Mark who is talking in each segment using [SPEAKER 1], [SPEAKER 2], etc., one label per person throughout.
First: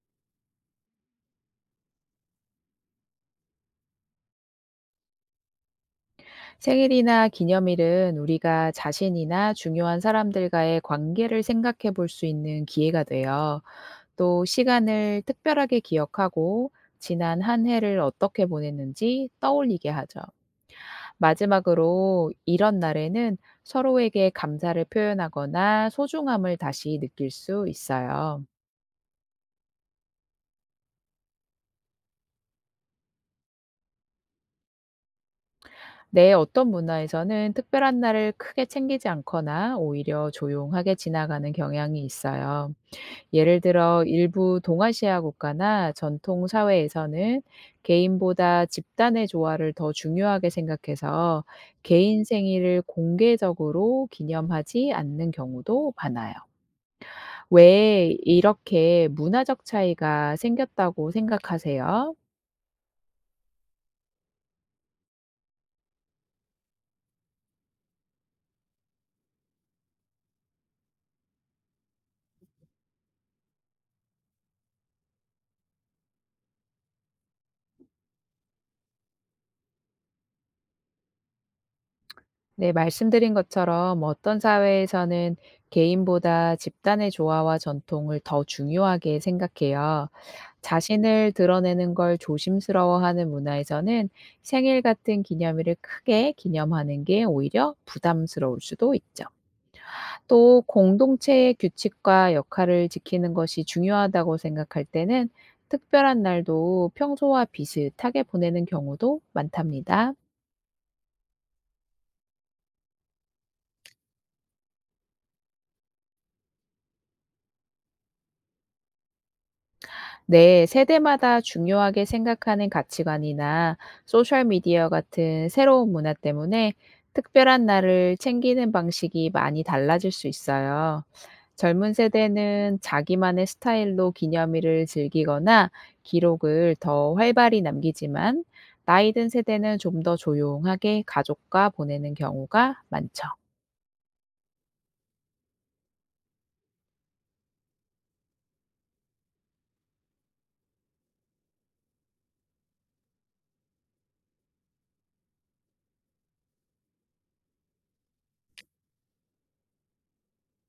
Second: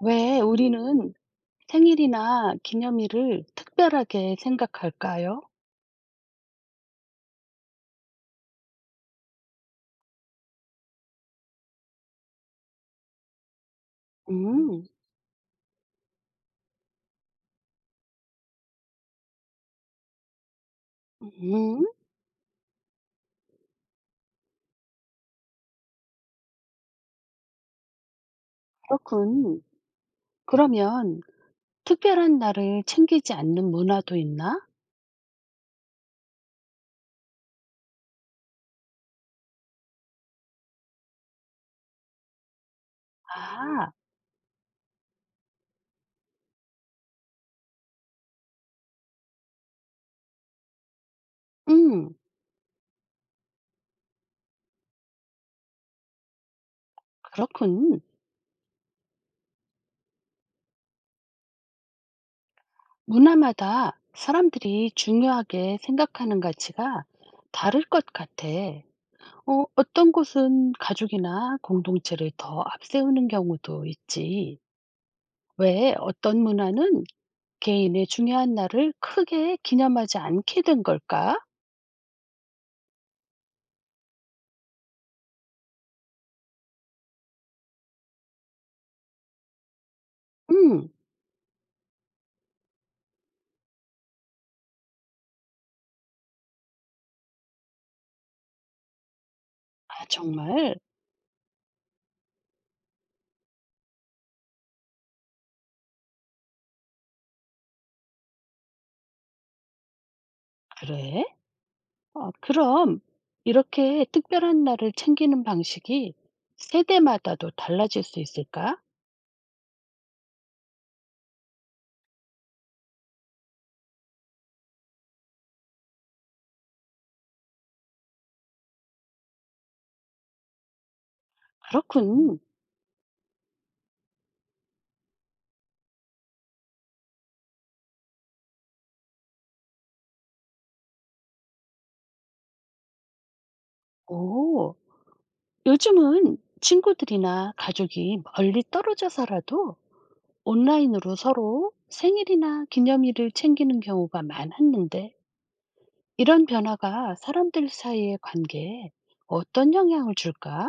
[SPEAKER 1] 왜 우리는 생일이나 기념일을 특별하게 생각할까요?
[SPEAKER 2] 생일이나 기념일은 우리가 자신이나 중요한 사람들과의 관계를 생각해 볼 수 있는 기회가 돼요. 또
[SPEAKER 1] 음.
[SPEAKER 2] 시간을 특별하게 기억하고 지난 한 해를 어떻게 보냈는지 떠올리게 하죠.
[SPEAKER 1] 음, 음,
[SPEAKER 2] 마지막으로 이런 날에는 서로에게 감사를 표현하거나 소중함을 다시 느낄 수 있어요.
[SPEAKER 1] 그렇군. 그러면 특별한 날을 챙기지 않는 문화도 있나?
[SPEAKER 2] 내 어떤 문화에서는 특별한 날을 크게 챙기지 않거나 오히려 조용하게 지나가는 경향이 있어요. 예를
[SPEAKER 1] 아,
[SPEAKER 2] 들어 일부 동아시아 국가나 전통 사회에서는 개인보다 집단의 조화를 더 중요하게 생각해서
[SPEAKER 1] 음,
[SPEAKER 2] 개인 생일을 공개적으로 기념하지 않는 경우도 많아요.
[SPEAKER 1] 그렇군.
[SPEAKER 2] 왜 이렇게 문화적 차이가 생겼다고 생각하세요?
[SPEAKER 1] 문화마다 사람들이 중요하게 생각하는 가치가 다를 것 같아. 어떤 곳은 가족이나 공동체를 더 앞세우는 경우도 있지. 왜 어떤 문화는 개인의 중요한 날을 크게 기념하지 않게 된 걸까?
[SPEAKER 2] 네, 말씀드린 것처럼 어떤 사회에서는 개인보다 집단의 조화와 전통을 더 중요하게 생각해요.
[SPEAKER 1] 음.
[SPEAKER 2] 자신을 드러내는 걸 조심스러워하는 문화에서는 생일 같은 기념일을 크게 기념하는 게 오히려 부담스러울 수도 있죠.
[SPEAKER 1] 아,
[SPEAKER 2] 또
[SPEAKER 1] 정말?
[SPEAKER 2] 공동체의 규칙과 역할을 지키는 것이 중요하다고 생각할 때는 특별한 날도 평소와 비슷하게 보내는 경우도 많답니다.
[SPEAKER 1] 그래? 그럼 이렇게 특별한 날을 챙기는 방식이 세대마다도 달라질 수 있을까?
[SPEAKER 2] 네, 세대마다 중요하게 생각하는 가치관이나 소셜미디어 같은 새로운 문화 때문에 특별한 날을 챙기는 방식이 많이 달라질 수 있어요. 젊은
[SPEAKER 1] 그렇군.
[SPEAKER 2] 세대는 자기만의 스타일로 기념일을 즐기거나 기록을 더 활발히 남기지만 나이 든 세대는 좀 더 조용하게 가족과 보내는 경우가 많죠.
[SPEAKER 1] 오. 요즘은 친구들이나 가족이 멀리 떨어져 살아도 온라인으로 서로 생일이나 기념일을 챙기는 경우가 많았는데, 이런 변화가 사람들 사이의 관계에 어떤 영향을 줄까?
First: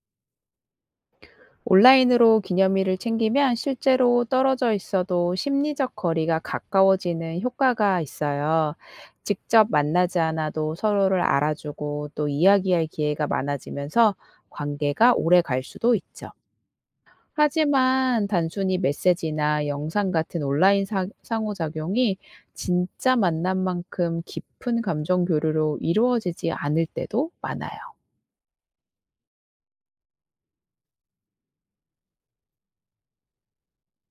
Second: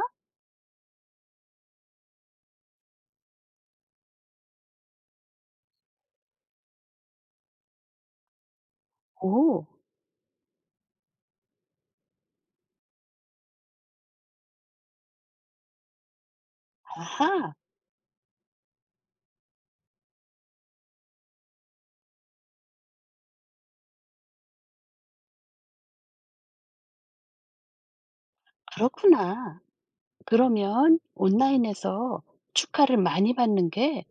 [SPEAKER 2] 온라인으로 기념일을 챙기면 실제로 떨어져 있어도 심리적 거리가 가까워지는 효과가 있어요.
[SPEAKER 1] 오.
[SPEAKER 2] 직접 만나지 않아도 서로를 알아주고 또 이야기할 기회가 많아지면서 관계가 오래 갈 수도 있죠.
[SPEAKER 1] 아하.
[SPEAKER 2] 하지만 단순히 메시지나 영상 같은 온라인 상호작용이 진짜 만남만큼 깊은 감정 교류로 이루어지지 않을 때도 많아요.
[SPEAKER 1] 그렇구나. 그러면 온라인에서 축하를 많이 받는 게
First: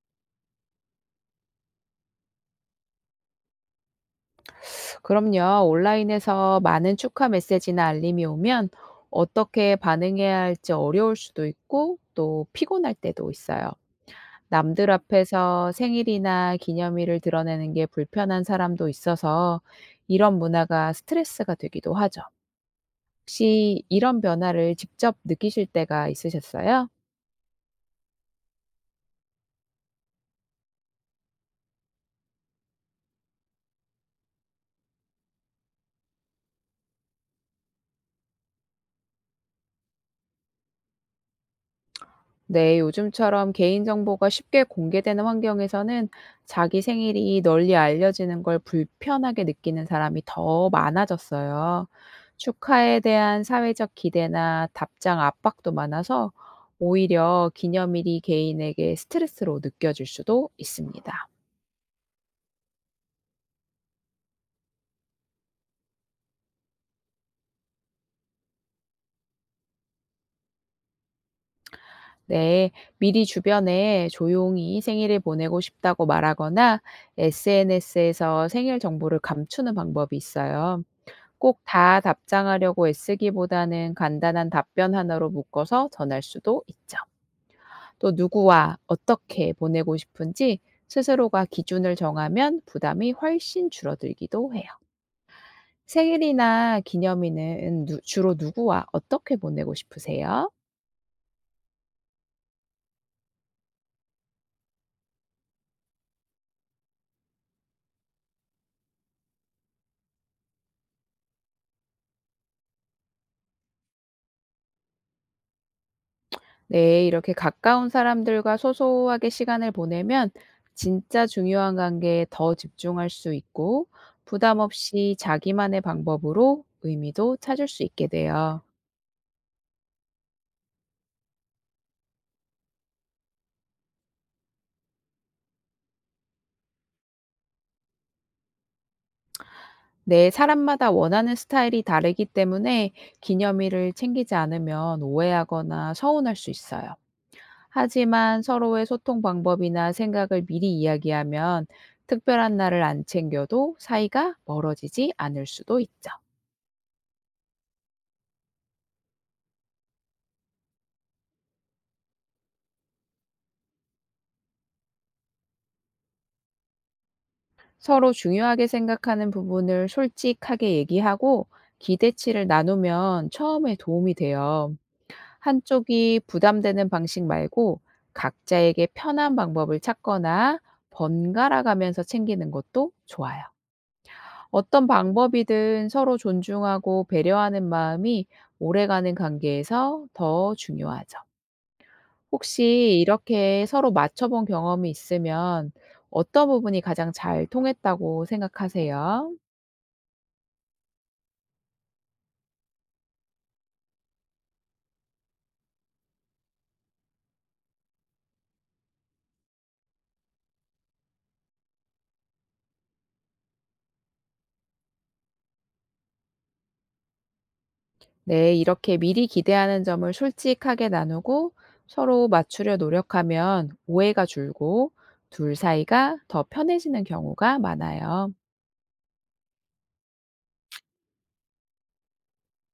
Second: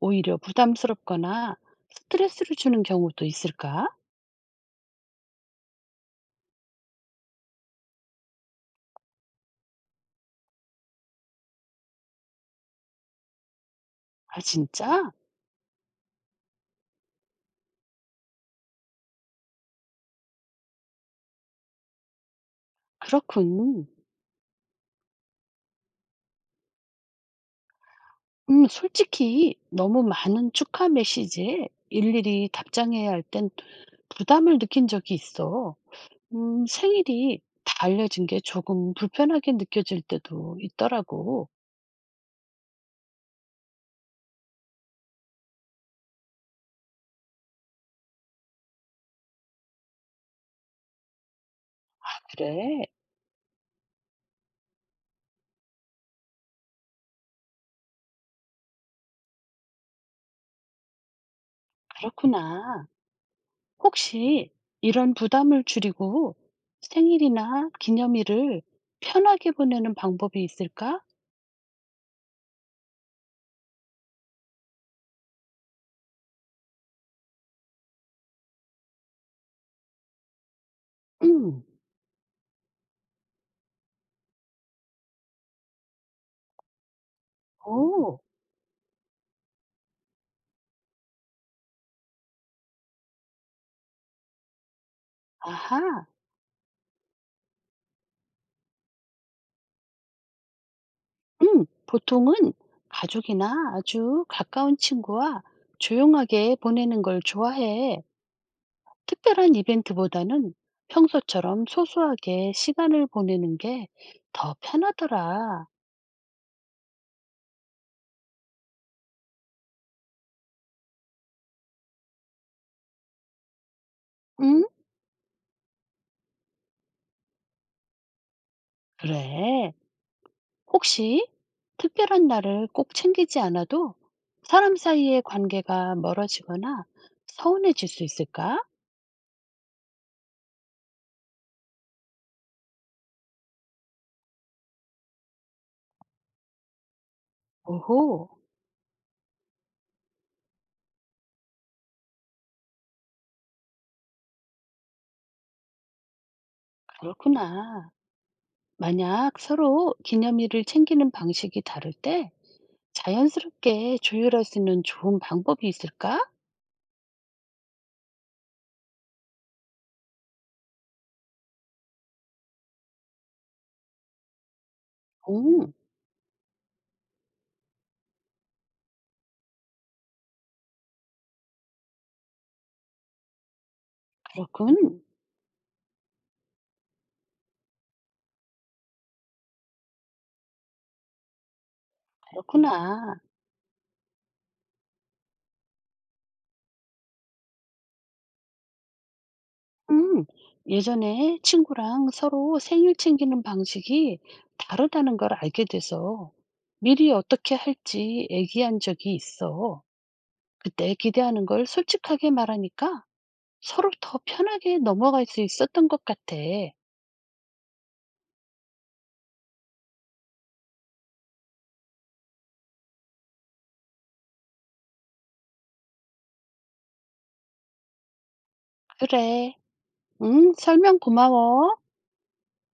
[SPEAKER 1] 오히려 부담스럽거나 스트레스를 주는 경우도 있을까?
[SPEAKER 2] 그럼요. 온라인에서 많은 축하 메시지나 알림이 오면 어떻게 반응해야 할지 어려울 수도 있고 또 피곤할 때도 있어요.
[SPEAKER 1] 아,
[SPEAKER 2] 남들
[SPEAKER 1] 진짜?
[SPEAKER 2] 앞에서 생일이나 기념일을 드러내는 게 불편한 사람도 있어서 이런 문화가 스트레스가 되기도 하죠. 혹시
[SPEAKER 1] 그렇군.
[SPEAKER 2] 이런 변화를 직접 느끼실 때가 있으셨어요?
[SPEAKER 1] 솔직히 너무 많은 축하 메시지에 일일이 답장해야 할 땐 부담을 느낀 적이 있어. 생일이 다 알려진 게 조금 불편하게 느껴질 때도 있더라고.
[SPEAKER 2] 네, 요즘처럼 개인정보가 쉽게 공개되는 환경에서는 자기 생일이 널리 알려지는 걸 불편하게 느끼는 사람이 더 많아졌어요.
[SPEAKER 1] 그래.
[SPEAKER 2] 축하에 대한 사회적 기대나 답장 압박도 많아서 오히려 기념일이 개인에게 스트레스로 느껴질 수도 있습니다.
[SPEAKER 1] 그렇구나. 혹시 이런 부담을 줄이고 생일이나 기념일을 편하게 보내는 방법이 있을까?
[SPEAKER 2] 네, 미리 주변에 조용히 생일을 보내고 싶다고 말하거나 SNS에서 생일 정보를 감추는 방법이 있어요. 꼭
[SPEAKER 1] 음.
[SPEAKER 2] 다 답장하려고 애쓰기보다는 간단한 답변 하나로 묶어서 전할 수도 있죠. 또
[SPEAKER 1] 오.
[SPEAKER 2] 누구와 어떻게 보내고 싶은지 스스로가 기준을 정하면 부담이 훨씬 줄어들기도 해요.
[SPEAKER 1] 아하.
[SPEAKER 2] 생일이나 기념일은 주로 누구와 어떻게 보내고 싶으세요?
[SPEAKER 1] 음. 보통은 가족이나 아주 가까운 친구와 조용하게 보내는 걸 좋아해. 특별한 이벤트보다는 평소처럼 소소하게 시간을 보내는 게 더 편하더라.
[SPEAKER 2] 네, 이렇게 가까운 사람들과 소소하게 시간을 보내면 진짜 중요한 관계에 더 집중할 수 있고 부담
[SPEAKER 1] 응?
[SPEAKER 2] 없이 자기만의 방법으로 의미도 찾을 수 있게 돼요.
[SPEAKER 1] 그래. 혹시 특별한 날을 꼭 챙기지 않아도 사람 사이의 관계가 멀어지거나 서운해질 수 있을까?
[SPEAKER 2] 네, 사람마다 원하는 스타일이 다르기 때문에 기념일을 챙기지 않으면 오해하거나 서운할 수 있어요.
[SPEAKER 1] 오호.
[SPEAKER 2] 하지만 서로의 소통 방법이나 생각을 미리 이야기하면 특별한 날을 안 챙겨도 사이가 멀어지지 않을 수도 있죠.
[SPEAKER 1] 그렇구나. 만약 서로 기념일을 챙기는 방식이 다를 때 자연스럽게 조율할 수 있는 좋은 방법이 있을까?
[SPEAKER 2] 서로 중요하게 생각하는 부분을 솔직하게 얘기하고 기대치를 나누면 처음에 도움이 돼요.
[SPEAKER 1] 음.
[SPEAKER 2] 한쪽이 부담되는 방식 말고 각자에게 편한 방법을 찾거나 번갈아 가면서 챙기는 것도 좋아요. 어떤
[SPEAKER 1] 그렇군.
[SPEAKER 2] 방법이든 서로 존중하고 배려하는 마음이 오래가는 관계에서 더 중요하죠. 혹시
[SPEAKER 1] 그렇구나.
[SPEAKER 2] 이렇게 서로 맞춰본 경험이 있으면 어떤 부분이 가장 잘 통했다고 생각하세요?
[SPEAKER 1] 음, 예전에 친구랑 서로 생일 챙기는 방식이 다르다는 걸 알게 돼서 미리 어떻게 할지 얘기한 적이 있어. 그때 기대하는 걸 솔직하게 말하니까 서로 더 편하게 넘어갈 수 있었던 것 같아.
[SPEAKER 2] 네, 이렇게 미리 기대하는 점을 솔직하게 나누고 서로 맞추려 노력하면 오해가 줄고 둘 사이가 더 편해지는 경우가 많아요.
[SPEAKER 1] 그래. 응, 설명 고마워.